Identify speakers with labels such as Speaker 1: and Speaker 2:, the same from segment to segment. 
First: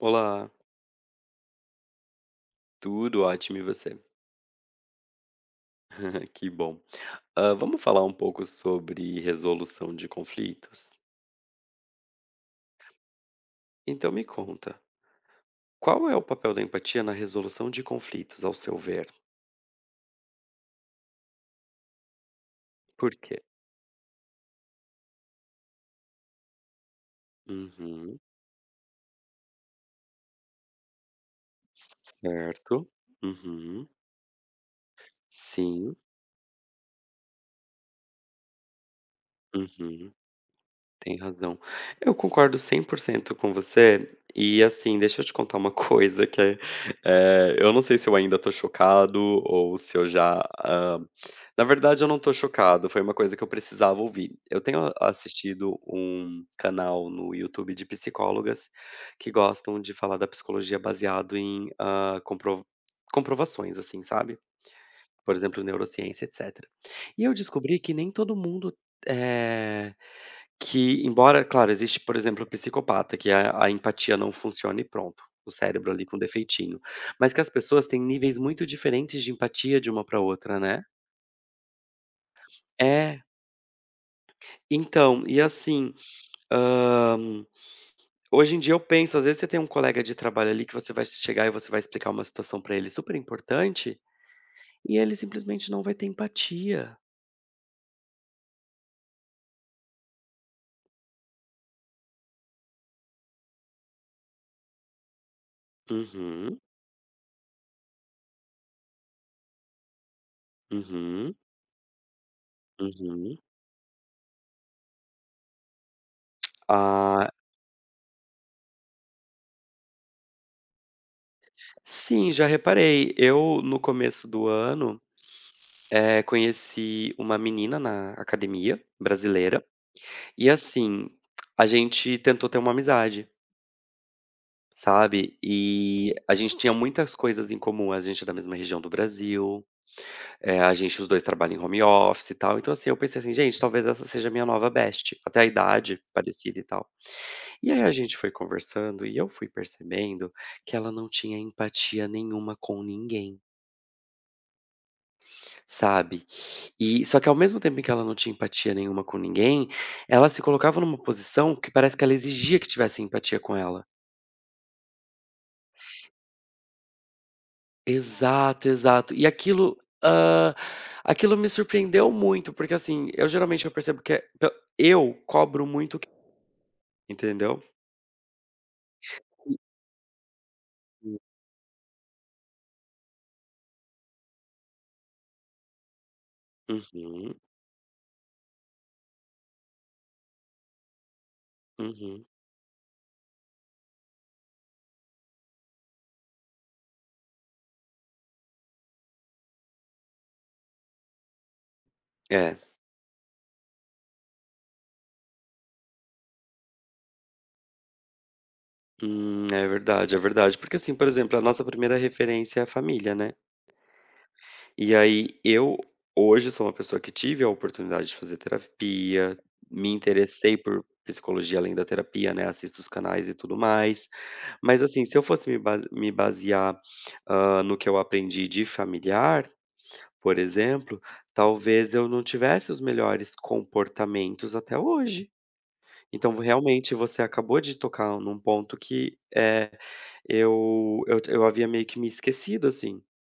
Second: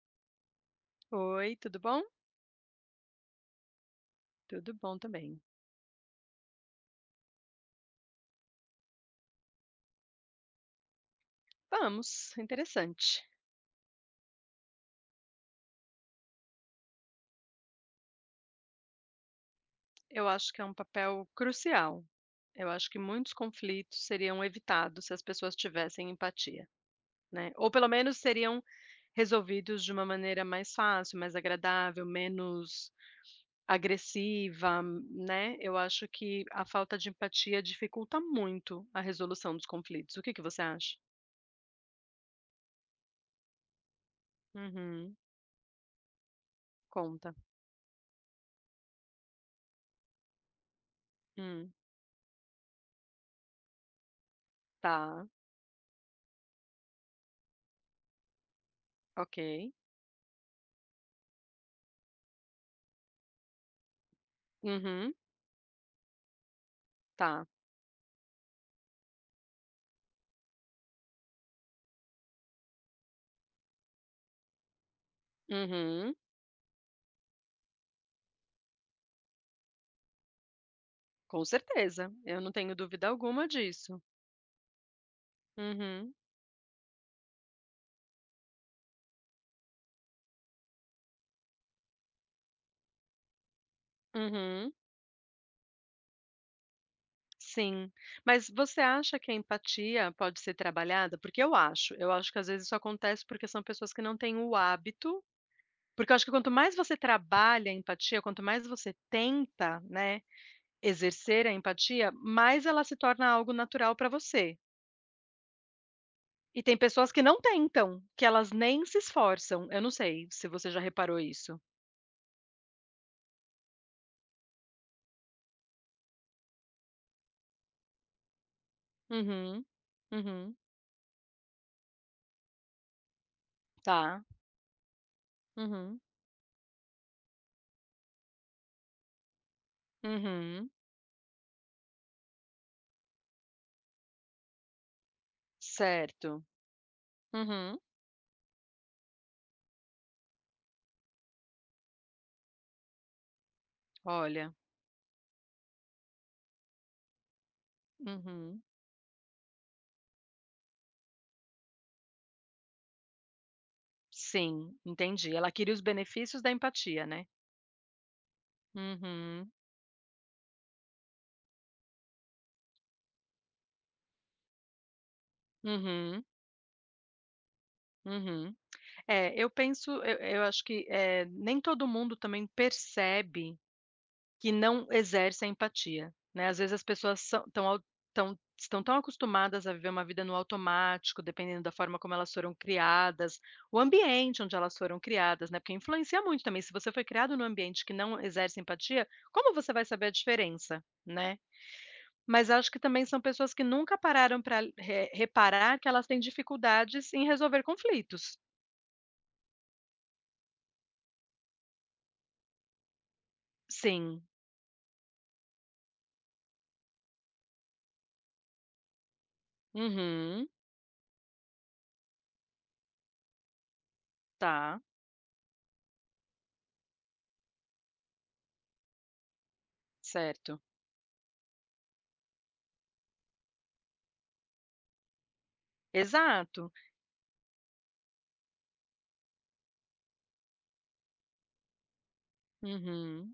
Speaker 1: Olá,
Speaker 2: Oi, tudo bom?
Speaker 1: tudo ótimo e você?
Speaker 2: Tudo bom também.
Speaker 1: Que bom. Ah, vamos falar um pouco sobre resolução de conflitos?
Speaker 2: Vamos, interessante.
Speaker 1: Então me conta, qual é o papel da empatia na resolução de conflitos, ao seu ver?
Speaker 2: Eu acho que é um papel crucial. Eu acho que
Speaker 1: Por
Speaker 2: muitos
Speaker 1: quê?
Speaker 2: conflitos seriam evitados se as pessoas tivessem empatia, né? Ou pelo menos
Speaker 1: Uhum.
Speaker 2: seriam resolvidos de uma maneira mais fácil, mais agradável,
Speaker 1: Certo.
Speaker 2: menos
Speaker 1: Uhum.
Speaker 2: agressiva, né? Eu
Speaker 1: Sim.
Speaker 2: acho que a falta de empatia dificulta muito a resolução dos
Speaker 1: Uhum.
Speaker 2: conflitos. O que que você acha?
Speaker 1: Tem razão. Eu concordo 100% com você. E assim,
Speaker 2: Uhum,
Speaker 1: deixa eu te contar uma coisa que é,
Speaker 2: conta.
Speaker 1: eu não sei se eu ainda tô chocado ou se eu já. Na
Speaker 2: Hum,
Speaker 1: verdade, eu não tô chocado, foi uma coisa que eu precisava ouvir. Eu tenho
Speaker 2: tá,
Speaker 1: assistido um canal no YouTube de psicólogas que
Speaker 2: ok.
Speaker 1: gostam de falar da psicologia baseado em comprovações, assim, sabe?
Speaker 2: Uhum,
Speaker 1: Por exemplo, neurociência, etc. E eu
Speaker 2: tá.
Speaker 1: descobri que nem todo mundo. eh, que embora, claro, existe, por exemplo, o psicopata, que a empatia não funciona e pronto, o cérebro ali
Speaker 2: Uhum.
Speaker 1: com defeitinho. Mas que as pessoas têm níveis muito diferentes de empatia de uma para outra, né.
Speaker 2: Com certeza, eu não tenho dúvida
Speaker 1: É,
Speaker 2: alguma disso.
Speaker 1: então, e assim,
Speaker 2: Uhum,
Speaker 1: hã, hoje em dia eu penso, às vezes você tem um colega de trabalho ali que você vai chegar e você vai explicar uma situação pra ele super importante,
Speaker 2: uhum,
Speaker 1: e ele simplesmente não vai ter empatia.
Speaker 2: sim. Mas você acha que a empatia pode ser trabalhada? Porque eu acho que às vezes isso acontece porque são pessoas que não têm o hábito, porque eu acho que quanto
Speaker 1: Uhum,
Speaker 2: mais você trabalha a empatia, quanto mais você tenta, né,
Speaker 1: uhum,
Speaker 2: exercer a empatia, mais ela se torna
Speaker 1: uhum.
Speaker 2: algo natural para você. E tem pessoas que
Speaker 1: Ah,
Speaker 2: não tentam, que elas nem se esforçam. Eu não sei se você já reparou isso.
Speaker 1: sim, já reparei. Eu, no começo do ano conheci uma menina na academia brasileira,
Speaker 2: Uhum,
Speaker 1: e
Speaker 2: uhum,
Speaker 1: assim, a gente tentou ter uma amizade,
Speaker 2: tá,
Speaker 1: sabe.
Speaker 2: uhum.
Speaker 1: E a gente tinha muitas coisas em comum, a gente é da mesma região do Brasil,
Speaker 2: Uhum,
Speaker 1: a gente os 2 trabalham em home office e tal, então assim, eu pensei assim: "Gente, talvez essa seja a minha nova best", até a idade
Speaker 2: certo.
Speaker 1: parecida e tal. E
Speaker 2: Uhum.
Speaker 1: aí a gente foi conversando, e eu fui percebendo que ela não tinha empatia nenhuma com ninguém.
Speaker 2: Olha,
Speaker 1: Sabe. E só que ao mesmo tempo em que ela não tinha
Speaker 2: uhum,
Speaker 1: empatia nenhuma com ninguém, ela se colocava numa posição que parece que ela exigia que tivesse empatia com ela.
Speaker 2: sim, entendi. Ela queria os benefícios da empatia, né.
Speaker 1: Exato, exato. E
Speaker 2: Uhum,
Speaker 1: aquilo, hã, aquilo me surpreendeu muito, porque, assim, eu geralmente eu percebo que é pe eu cobro muito o que
Speaker 2: uhum,
Speaker 1: entendeu?
Speaker 2: uhum. É, eu penso eu acho que,
Speaker 1: Uhum,
Speaker 2: nem todo mundo também percebe que não exerce a empatia, né. Às vezes as pessoas
Speaker 1: uhum.
Speaker 2: são estão ao estão tão acostumadas a viver uma vida no automático, dependendo da forma como
Speaker 1: Uhum.
Speaker 2: elas foram criadas, o ambiente onde elas foram criadas, né, porque influencia muito também. Se você foi criado num ambiente que não exerce empatia, como você vai saber a diferença, né? Mas
Speaker 1: É.
Speaker 2: acho que também são pessoas que nunca pararam para reparar que elas têm dificuldades em resolver conflitos.
Speaker 1: É verdade, é verdade. Porque, assim, por exemplo, a nossa primeira referência é a família, né?
Speaker 2: Sim.
Speaker 1: E aí eu hoje sou uma pessoa que tive a oportunidade de fazer terapia, me
Speaker 2: Uhum.
Speaker 1: interessei por psicologia além da terapia, né, assisto os canais e tudo mais.
Speaker 2: Tá,
Speaker 1: Mas assim, se eu fosse me basear, no que eu aprendi de familiar, por
Speaker 2: certo.
Speaker 1: exemplo, talvez eu não tivesse os melhores comportamentos até hoje. Então
Speaker 2: Exato.
Speaker 1: realmente você acabou de tocar num ponto que, é eu havia meio que me esquecido, assim.
Speaker 2: Uhum.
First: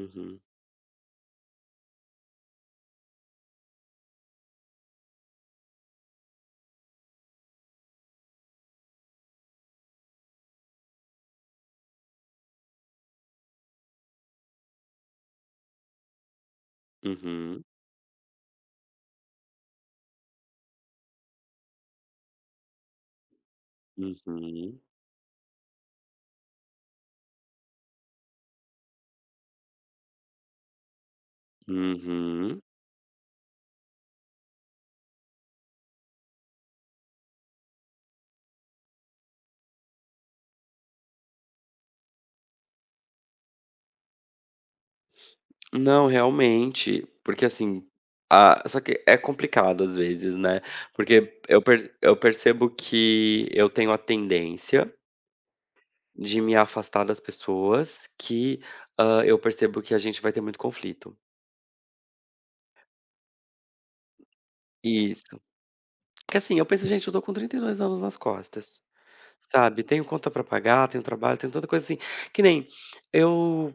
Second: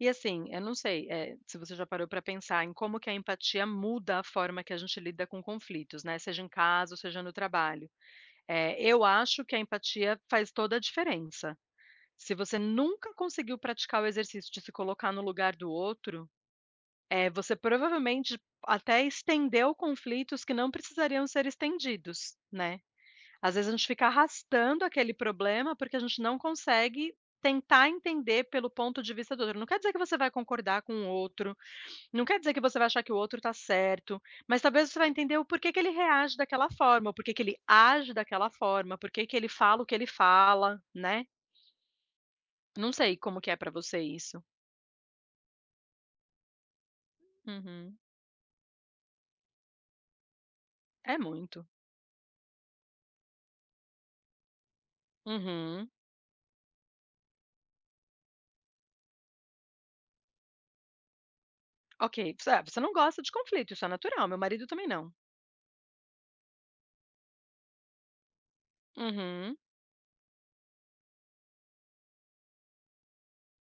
Speaker 2: E assim, eu não sei, se você já parou para pensar em como que a empatia muda a forma que a gente lida com conflitos, né, seja em casa ou seja no trabalho. Eu acho que a empatia faz toda a diferença. Se você nunca conseguiu praticar o exercício de se colocar no lugar do outro, você
Speaker 1: uhum,
Speaker 2: provavelmente até estendeu conflitos que não precisariam ser estendidos, né. Às vezes a gente fica
Speaker 1: uhum.
Speaker 2: arrastando aquele problema, porque a gente não consegue tentar entender pelo ponto de vista do outro. Não quer dizer que você vai concordar com o outro, não quer dizer que
Speaker 1: Uhum.
Speaker 2: você vai achar que o outro tá certo, mas talvez você vai entender o porquê que ele reage daquela forma, o porquê que ele age daquela forma, porquê que ele fala o que ele fala, né. Não sei como que é pra você isso.
Speaker 1: Não, realmente, porque assim,
Speaker 2: Uhum.
Speaker 1: a só que é complicado às vezes, né,
Speaker 2: É
Speaker 1: porque
Speaker 2: muito.
Speaker 1: eu percebo que eu tenho a tendência
Speaker 2: Uhum.
Speaker 1: de me afastar das pessoas que, eu percebo que a gente vai ter muito conflito.
Speaker 2: Ok, você não gosta de conflito, isso é natural, meu marido também não.
Speaker 1: Isso. Que assim, eu penso: "Gente, eu tô com 32 anos nas costas",
Speaker 2: Uhum.
Speaker 1: sabe, tenho conta pra pagar, tenho trabalho, tenho tanta coisa assim, que nem eu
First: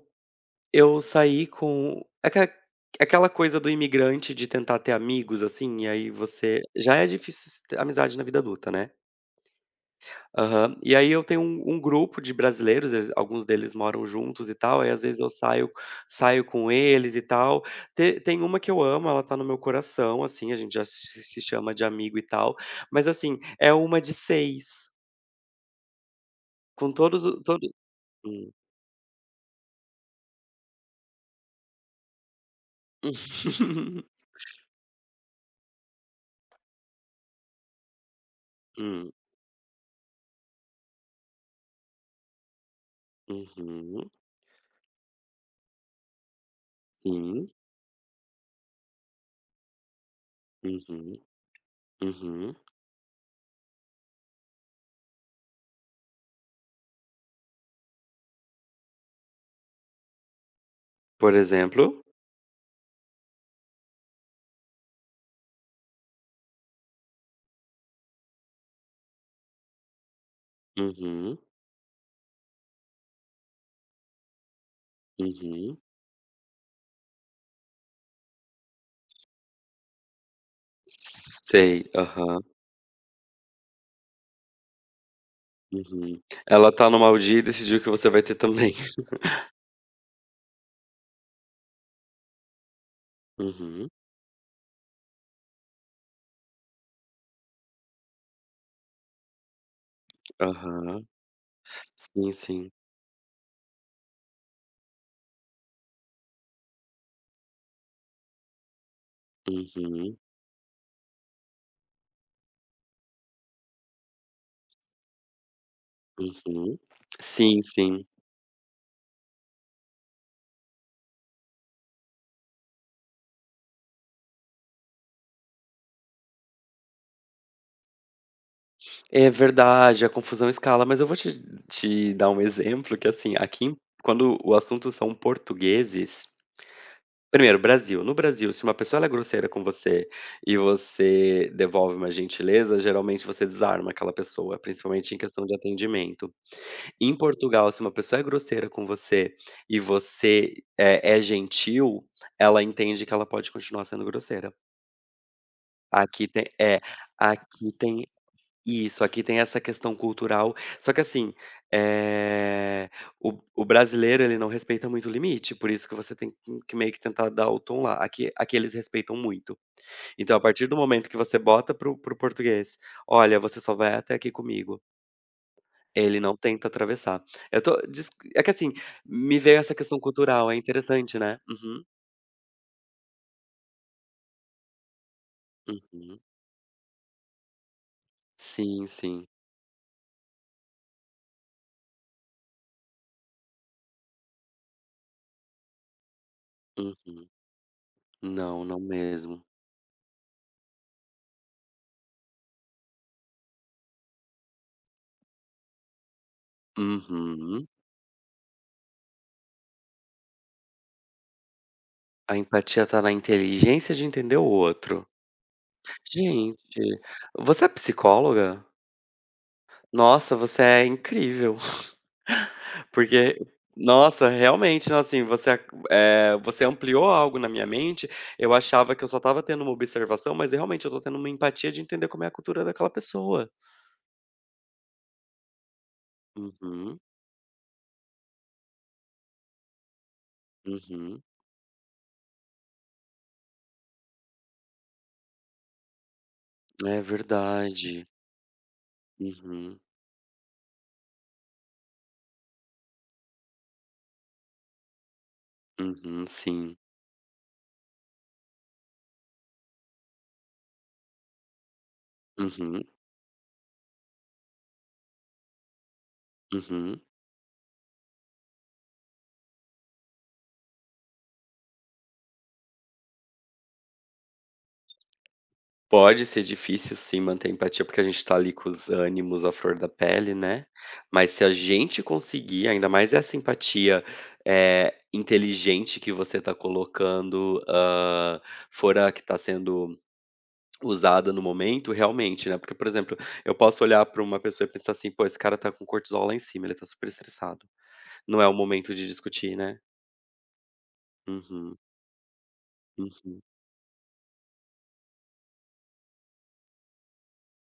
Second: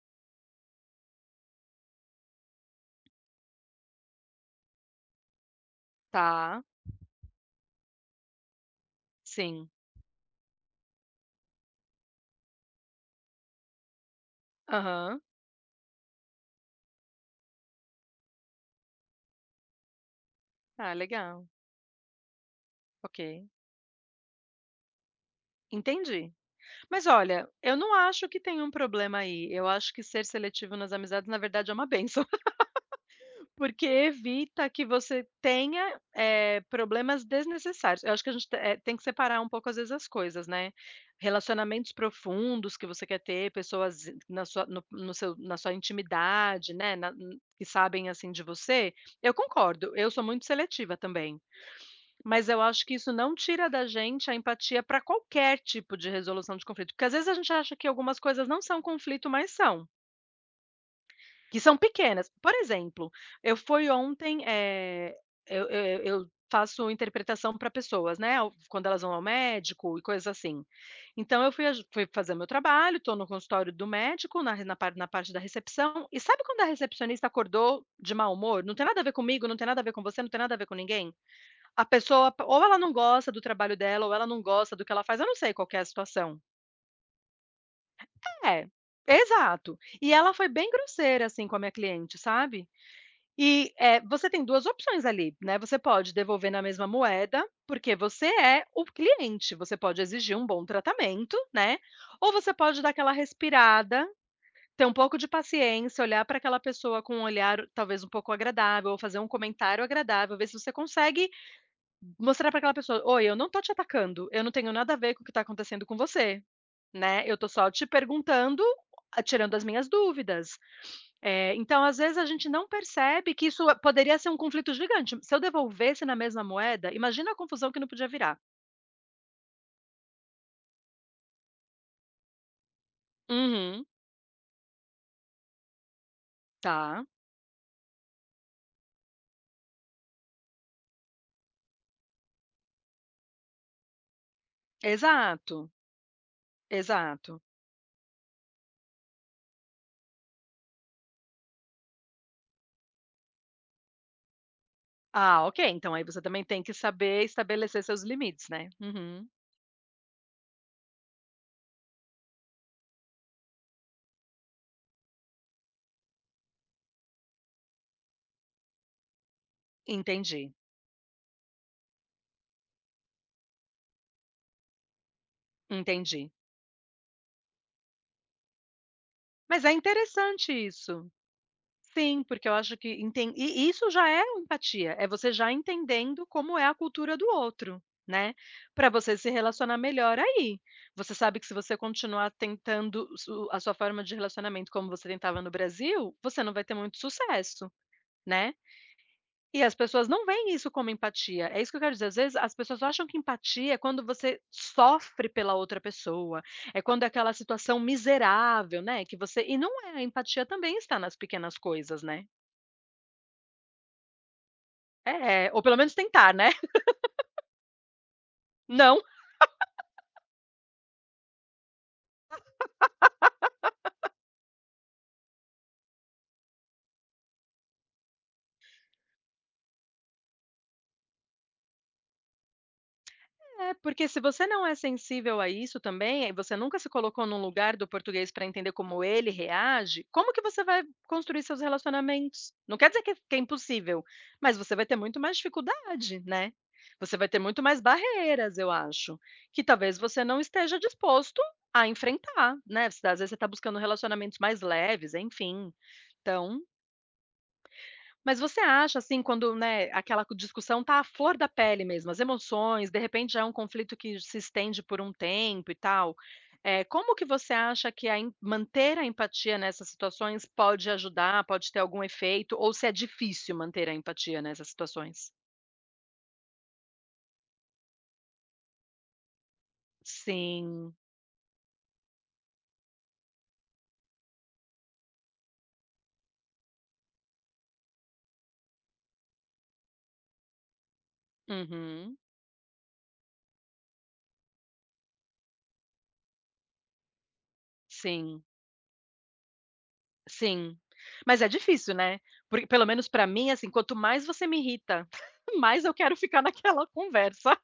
Speaker 1: Eu saí com aquela coisa do imigrante de tentar ter amigos, assim, e aí você
Speaker 2: Tá,
Speaker 1: já é difícil s ter amizade na vida adulta, né.
Speaker 2: sim.
Speaker 1: Aham. E aí eu tenho um grupo de brasileiros, eles alguns deles moram juntos e tal, aí às vezes
Speaker 2: Aham.
Speaker 1: eu saio com eles e tal. Te Tem uma que eu amo, ela tá no meu coração, assim, a gente já
Speaker 2: Ah,
Speaker 1: se
Speaker 2: legal.
Speaker 1: chama de amigo e tal, mas
Speaker 2: Ok,
Speaker 1: assim, é uma de seis,
Speaker 2: entendi.
Speaker 1: com
Speaker 2: Mas
Speaker 1: todos o
Speaker 2: olha,
Speaker 1: todo
Speaker 2: eu não acho que
Speaker 1: hum.
Speaker 2: tem um problema aí, eu acho que ser seletivo nas amizades, na verdade, é uma benção. Porque evita que você tenha, problemas desnecessários. Eu acho que a gente te eh, tem que
Speaker 1: Hum.
Speaker 2: separar um pouco, às vezes, as coisas, né. Relacionamentos profundos que você quer ter, pessoas
Speaker 1: Uhum.
Speaker 2: na sua no no seu na sua intimidade, né,
Speaker 1: Sim.
Speaker 2: que sabem, assim, de você, eu concordo, eu sou muito seletiva
Speaker 1: Uhum.
Speaker 2: também. Mas
Speaker 1: Uhum.
Speaker 2: eu acho que isso não tira da gente a empatia para qualquer tipo de resolução de conflito, porque às vezes a gente acha que algumas coisas não são conflito, mas são.
Speaker 1: Por
Speaker 2: Que são
Speaker 1: exemplo?
Speaker 2: pequenas. Por exemplo, eu fui ontem, eu faço interpretação para pessoas, né, ao quando elas vão ao médico e coisas assim.
Speaker 1: Uhum,
Speaker 2: Então eu fui aju fui fazer meu trabalho, estou no consultório do médico, na parte da
Speaker 1: uhum.
Speaker 2: recepção, e sabe quando a recepcionista acordou de mau humor? Não tem nada a ver comigo, não tem nada a ver com você, não tem nada a ver com ninguém.
Speaker 1: Sei,
Speaker 2: A pessoa
Speaker 1: aham,
Speaker 2: p ou ela não gosta do trabalho dela ou ela não gosta do que ela faz, eu não sei qual que é a
Speaker 1: uhum.
Speaker 2: situação.
Speaker 1: Ela tá numa aldia e decidiu que você vai ter
Speaker 2: É,
Speaker 1: também.
Speaker 2: exato. E ela foi bem grosseira, assim, com a minha cliente, sabe? E,
Speaker 1: Uhum,
Speaker 2: você tem 2 opções ali, né, você pode devolver na mesma moeda, porque você é o cliente, você pode exigir um bom
Speaker 1: aham.
Speaker 2: tratamento, né, ou
Speaker 1: Sim,
Speaker 2: você
Speaker 1: sim.
Speaker 2: pode dar aquela respirada, ter um pouco de paciência, olhar para aquela pessoa com um olhar talvez um pouco agradável ou fazer um comentário
Speaker 1: Uhum,
Speaker 2: agradável, ver se você consegue mostrar para aquela pessoa: "Oi, eu não tô te atacando, eu não tenho nada a ver com o que está acontecendo com você,
Speaker 1: uhum.
Speaker 2: né, eu tô
Speaker 1: Sim,
Speaker 2: só te
Speaker 1: sim.
Speaker 2: perguntando, ah, tirando as minhas dúvidas." Então às vezes a gente não percebe que isso poderia ser um conflito gigante. Se eu devolvesse na mesma moeda, imagina a confusão que não podia virar.
Speaker 1: É verdade, a confusão escala, mas eu vou te dar um exemplo que, assim,
Speaker 2: Uhum,
Speaker 1: quando o assunto são portugueses
Speaker 2: tá.
Speaker 1: primeiro, Brasil. No Brasil, se uma pessoa ela é grosseira com você e você devolve uma gentileza, geralmente você desarma aquela pessoa, principalmente em questão de
Speaker 2: Exato,
Speaker 1: atendimento. Em
Speaker 2: exato.
Speaker 1: Portugal, se uma pessoa é grosseira com você e você é gentil, ela entende que ela pode continuar sendo grosseira.
Speaker 2: Ah, ok, então aí você
Speaker 1: Aqui
Speaker 2: também
Speaker 1: tem
Speaker 2: tem que
Speaker 1: é,
Speaker 2: saber
Speaker 1: aqui
Speaker 2: estabelecer seus
Speaker 1: tem
Speaker 2: limites, né.
Speaker 1: isso, aqui
Speaker 2: Uhum,
Speaker 1: tem essa questão cultural. Só que assim, eh, o brasileiro ele não respeita muito o limite, por isso que você tem que meio que tentar dar o tom lá. Aqui eles respeitam muito. Então a
Speaker 2: entendi,
Speaker 1: partir do momento que você bota pro o português: "Olha, você só vai até aqui comigo". Ele
Speaker 2: entendi.
Speaker 1: não tenta atravessar. Eu tô dis É que assim, me veio
Speaker 2: Mas é
Speaker 1: essa questão cultural,
Speaker 2: interessante
Speaker 1: é
Speaker 2: isso.
Speaker 1: interessante, né. Uhum,
Speaker 2: Sim, porque eu acho que enten e isso já é empatia, é você já
Speaker 1: uhum.
Speaker 2: entendendo como é a cultura do outro, né, para
Speaker 1: Sim,
Speaker 2: você
Speaker 1: sim.
Speaker 2: se relacionar melhor aí. Você sabe que se você continuar tentando su a sua forma de relacionamento como você tentava no Brasil, você não vai ter muito
Speaker 1: Uhum.
Speaker 2: sucesso, né.
Speaker 1: Não, não mesmo.
Speaker 2: E as pessoas não veem isso como empatia, é isso que eu quero dizer, às vezes as pessoas acham que empatia é quando você sofre pela outra pessoa, é quando é aquela
Speaker 1: Uhum.
Speaker 2: situação miserável, né, que você e não é, a empatia também está nas pequenas coisas, né.
Speaker 1: A empatia tá na inteligência de entender o outro.
Speaker 2: É, ou pelo menos tentar, né.
Speaker 1: Gente, você é psicóloga?
Speaker 2: Não,
Speaker 1: Nossa, você é incrível. Porque nossa, realmente, não, assim, você ac você ampliou algo na minha mente, eu achava que eu só estava tendo uma observação, mas realmente eu estou tendo uma empatia de entender como é a cultura daquela pessoa.
Speaker 2: é, porque se você não é sensível a isso também, aí você nunca se
Speaker 1: Uhum,
Speaker 2: colocou num lugar do português para entender como ele reage, como que você vai
Speaker 1: uhum.
Speaker 2: construir seus relacionamentos? Não quer dizer que é impossível, mas você vai ter muito mais dificuldade, né.
Speaker 1: É
Speaker 2: Você vai ter muito mais
Speaker 1: verdade.
Speaker 2: barreiras, eu acho, que
Speaker 1: Uhum,
Speaker 2: talvez você não esteja disposto a enfrentar, né, às vezes você está buscando relacionamentos mais leves, enfim.
Speaker 1: uhum,
Speaker 2: Então
Speaker 1: sim.
Speaker 2: mas você acha, assim, quando, né, aquela co discussão tá à flor da pele mesmo, as
Speaker 1: Uhum,
Speaker 2: emoções, de repente já é um conflito que se estende por um tempo e tal, é
Speaker 1: uhum.
Speaker 2: como que você acha que a em manter a empatia nessas situações pode ajudar, pode ter algum efeito, ou se é difícil manter a empatia nessas situações?
Speaker 1: Pode ser difícil sim manter a empatia, porque a gente tá ali com os ânimos à flor da pele, né.
Speaker 2: Sim.
Speaker 1: Mas se a gente conseguir, ainda mais essa empatia, inteligente que você tá colocando, for a que tá sendo usada no momento,
Speaker 2: Uhum.
Speaker 1: realmente, né. Porque, por exemplo, eu posso olhar pra uma pessoa e pensar assim: "Pô, esse cara tá com cortisol lá em cima, ele tá super estressado. Não
Speaker 2: Sim,
Speaker 1: é o momento de discutir, né".
Speaker 2: sim. Mas é
Speaker 1: Uhum,
Speaker 2: difícil, né, porque pelo menos pra
Speaker 1: uhum.
Speaker 2: mim, assim, quanto mais você me irrita, mais eu quero ficar naquela conversa.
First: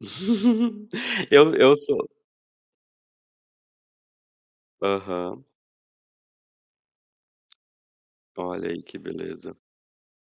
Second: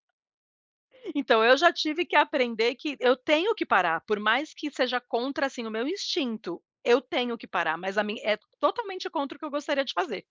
Speaker 2: Então,
Speaker 1: Eu
Speaker 2: eu já
Speaker 1: eu
Speaker 2: tive
Speaker 1: sou
Speaker 2: que aprender que eu tenho que parar, por mais que seja
Speaker 1: aham.
Speaker 2: contra, assim, o meu instinto, eu tenho que parar, mas a mim é
Speaker 1: Olha aí que
Speaker 2: totalmente contra o que eu
Speaker 1: beleza.
Speaker 2: gostaria de fazer.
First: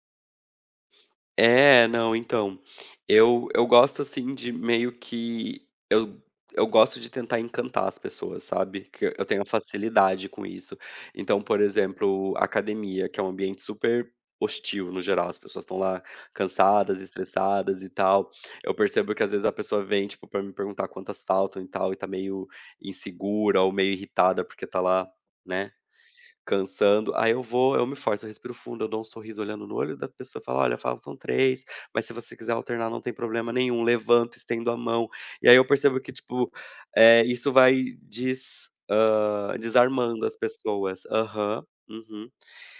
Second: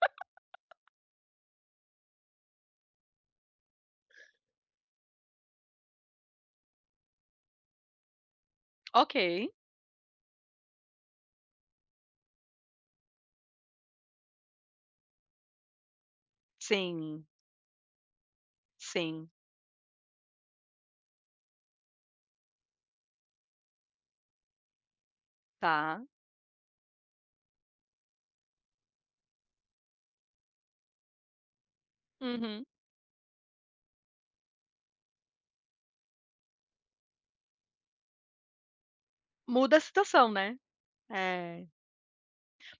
Speaker 1: É, não, então, eu gosto, assim, de meio que eu gosto de tentar encantar as pessoas, sabe, que
Speaker 2: Ok,
Speaker 1: eu tenho facilidade com isso. Então, por exemplo, academia, que é um ambiente super hostil no geral, as pessoas estão lá cansadas,
Speaker 2: sim,
Speaker 1: estressadas e tal. Eu percebo que
Speaker 2: sim,
Speaker 1: às vezes a pessoa vem, tipo, pra me perguntar quantas faltam e tal, e tá meio insegura ou meio irritada porque tá lá, né.
Speaker 2: tá.
Speaker 1: Cansando, aí eu vou eu me forço, eu respiro fundo, eu dou um sorriso olhando no olho da pessoa, falo: "Olha, faltam três, mas se você quiser
Speaker 2: Uhum.
Speaker 1: alternar não tem problema nenhum", levanto, estendo a mão, e aí eu percebo que, tipo, isso vai des
Speaker 2: Muda a
Speaker 1: desarmando
Speaker 2: situação,
Speaker 1: as
Speaker 2: né.
Speaker 1: pessoas. Aham,
Speaker 2: É.
Speaker 1: uhum.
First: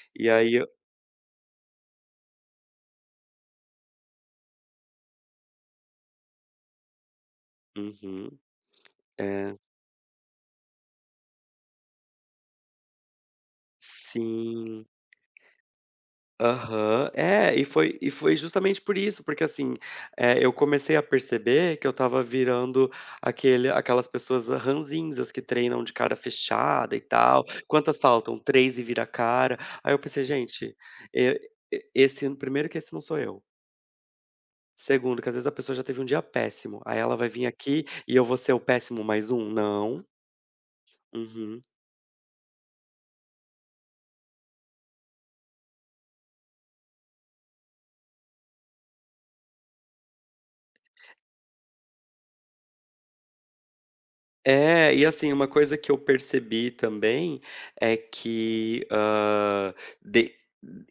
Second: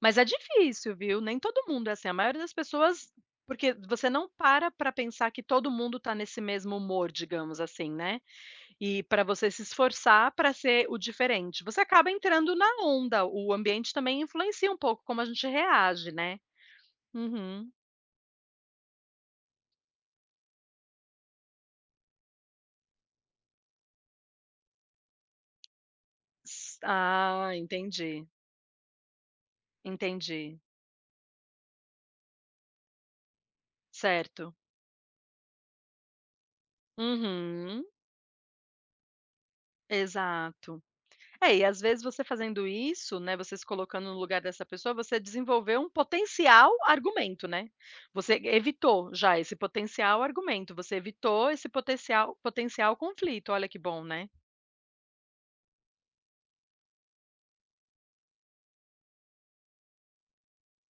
Speaker 2: Mas é
Speaker 1: E aí eu
Speaker 2: difícil, viu, nem todo mundo é assim, a maioria das pessoas porque você não para para pensar que todo mundo tá nesse mesmo humor, digamos assim, né.
Speaker 1: uhum,
Speaker 2: E para você
Speaker 1: é.
Speaker 2: se esforçar para ser o diferente. Você acaba entrando na onda, o ambiente também influencia um
Speaker 1: Sim.
Speaker 2: pouco como a gente reage, né.
Speaker 1: Aham. É,
Speaker 2: Uhum.
Speaker 1: e foi justamente por isso, porque assim, eu comecei a perceber que eu estava virando aquele aquelas pessoas ranzinzas que treinam de cara
Speaker 2: S
Speaker 1: fechada e tal.
Speaker 2: ah,
Speaker 1: Quantas
Speaker 2: entendi,
Speaker 1: faltam? Três e vira a cara. Aí eu pensei:
Speaker 2: entendi.
Speaker 1: "Gente, e esse primeiro que esse não sou eu.
Speaker 2: Certo.
Speaker 1: Segundo, que às vezes a pessoa já teve um dia péssimo, aí ela vai vir
Speaker 2: Uhum.
Speaker 1: aqui e eu vou ser o péssimo mais um? Não".
Speaker 2: Exato. É,
Speaker 1: Uhum.
Speaker 2: e às vezes você fazendo isso, né, você se colocando no lugar dessa pessoa, você desenvolveu um potencial argumento, né. Você evitou já esse potencial argumento, você evitou esse potencial conflito, olha que bom, né.
Speaker 1: É, e assim, uma coisa que eu percebi também é que, de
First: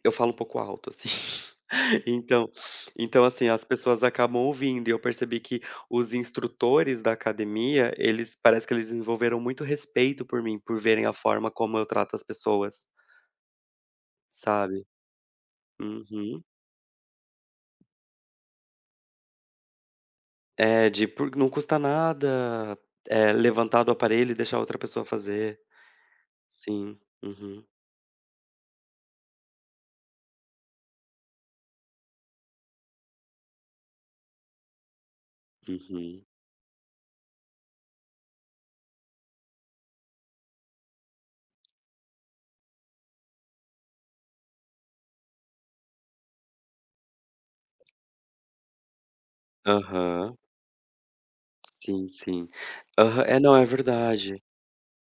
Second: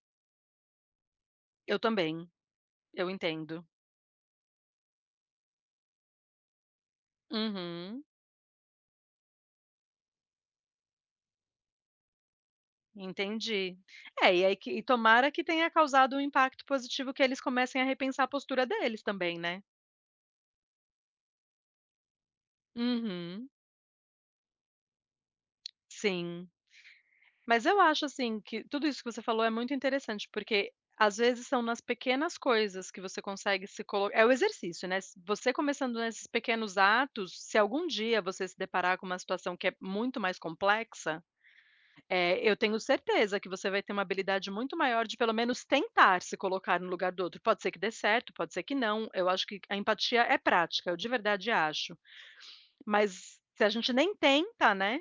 Speaker 1: eu falo um pouco alto, assim.
Speaker 2: Eu também,
Speaker 1: Então
Speaker 2: eu
Speaker 1: então, assim,
Speaker 2: entendo.
Speaker 1: as pessoas acabam ouvindo, e eu percebi que os instrutores da academia,
Speaker 2: Uhum,
Speaker 1: eles parece que eles desenvolveram muito respeito por mim, por verem a forma como eu trato as pessoas,
Speaker 2: entendi. É, e aí que e
Speaker 1: sabe.
Speaker 2: tomara que tenha causado um
Speaker 1: Uhum.
Speaker 2: impacto positivo que eles comecem a repensar a postura deles também, né.
Speaker 1: É, de por não custa nada,
Speaker 2: Uhum.
Speaker 1: levantar do aparelho e deixar outra pessoa fazer.
Speaker 2: Sim.
Speaker 1: Sim. Uhum.
Speaker 2: Mas eu acho, assim, que tudo isso que você falou é muito interessante, porque às vezes são nas pequenas coisas que você consegue se colo é o exercício, né, se você começando
Speaker 1: Uhum.
Speaker 2: nesses pequenos atos, se algum dia você se deparar com uma situação que é muito mais complexa. É, eu tenho certeza que você vai ter uma habilidade muito maior de pelo menos tentar se colocar no lugar do outro. Pode ser que dê certo, pode ser que não. Eu acho que a empatia
Speaker 1: Aham.
Speaker 2: é prática, eu de verdade acho.
Speaker 1: Sim, sim. Aham.
Speaker 2: Mas
Speaker 1: É, não,
Speaker 2: se
Speaker 1: é
Speaker 2: a gente nem
Speaker 1: verdade.
Speaker 2: tenta, né?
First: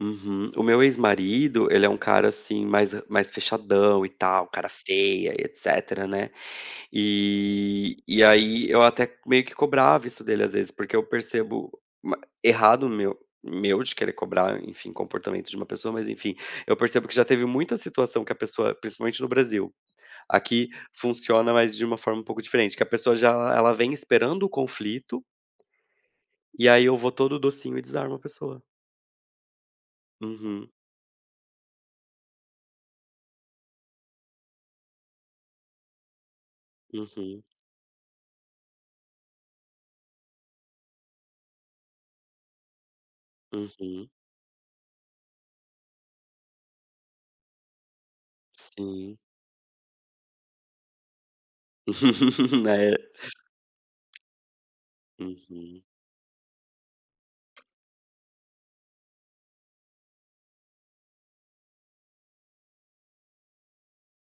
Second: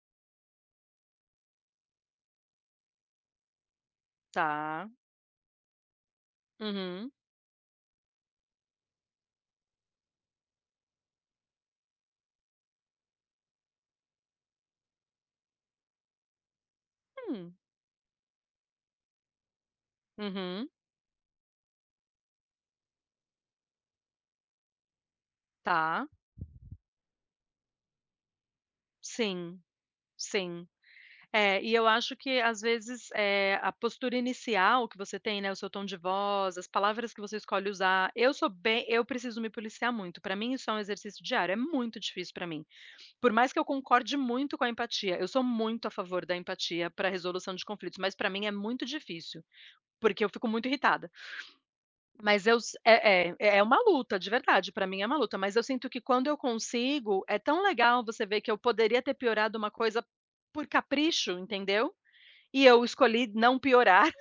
Speaker 1: Uhum. O meu ex-marido, ele é um cara, assim, mais mais fechadão e tal, cara
Speaker 2: Tá.
Speaker 1: feia e etcétera, né.
Speaker 2: Uhum.
Speaker 1: E aí eu até meio que cobrava isso dele às vezes, porque eu percebo ma errado meu de querer cobrar, enfim, comportamento de uma pessoa, mas enfim, eu percebo que já teve
Speaker 2: Hum,
Speaker 1: muita situação que a pessoa principalmente no Brasil,
Speaker 2: uhum.
Speaker 1: aqui funciona, mas de uma forma um pouco diferente, que a pessoa já ela vem esperando o conflito,
Speaker 2: Tá.
Speaker 1: e aí eu vou todo docinho e desarmo a pessoa.
Speaker 2: Sim. Sim.
Speaker 1: Uhum,
Speaker 2: É, e eu acho que às vezes é, a postura inicial que você tem, né, o seu tom de voz, as palavras que você
Speaker 1: uhum,
Speaker 2: escolhe usar. Eu sou bem, eu preciso me policiar muito. Para mim isso é um exercício diário. É muito difícil para mim. Por mais que eu
Speaker 1: uhum.
Speaker 2: concorde muito com a empatia, eu sou muito a favor da empatia para resolução de conflitos, mas para mim é muito
Speaker 1: Sim.
Speaker 2: difícil, porque eu fico muito irritada. Mas eu s
Speaker 1: É.
Speaker 2: é uma luta, de verdade, para mim é uma luta, mas eu
Speaker 1: Uhum.
Speaker 2: sinto que quando eu consigo, é tão legal você ver que eu poderia ter piorado uma coisa por capricho, entendeu? E eu escolhi não piorar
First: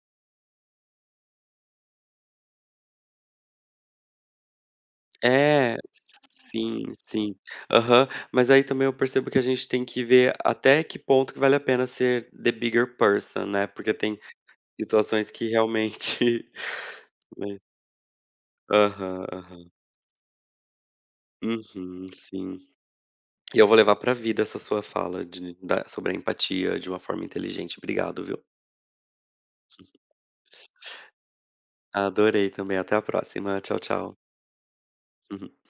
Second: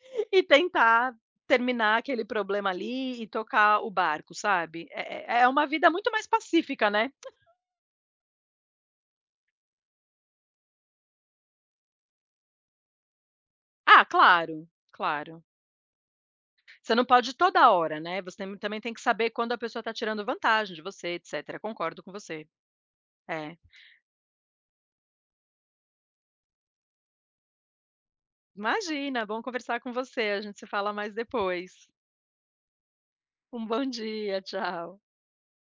Speaker 2: e tentar terminar aquele problema ali e tocar o barco, sabe? É uma
Speaker 1: É,
Speaker 2: vida muito mais
Speaker 1: sim,
Speaker 2: pacífica, né?
Speaker 1: sim. Aham. Mas aí também eu percebo que a gente tem que ver até que ponto que vale a pena ser the bigger person, né, porque
Speaker 2: Ah,
Speaker 1: tem
Speaker 2: claro,
Speaker 1: situações
Speaker 2: claro.
Speaker 1: que realmente
Speaker 2: Você não pode
Speaker 1: né.
Speaker 2: toda hora, né, você tem também tem que
Speaker 1: Aham,
Speaker 2: saber quando a
Speaker 1: aham.
Speaker 2: pessoa está tirando vantagem de você, etcétera. Concordo
Speaker 1: Uhum,
Speaker 2: com você.
Speaker 1: sim.
Speaker 2: É.
Speaker 1: E eu vou levar pra vida essa sua fala de da sobre a empatia de uma forma inteligente. Obrigado, viu.
Speaker 2: Imagina, bom conversar com você, a gente se fala mais depois.
Speaker 1: Adorei também. Até a próxima.
Speaker 2: Um
Speaker 1: Tchau,
Speaker 2: bom
Speaker 1: tchau.
Speaker 2: dia, tchau.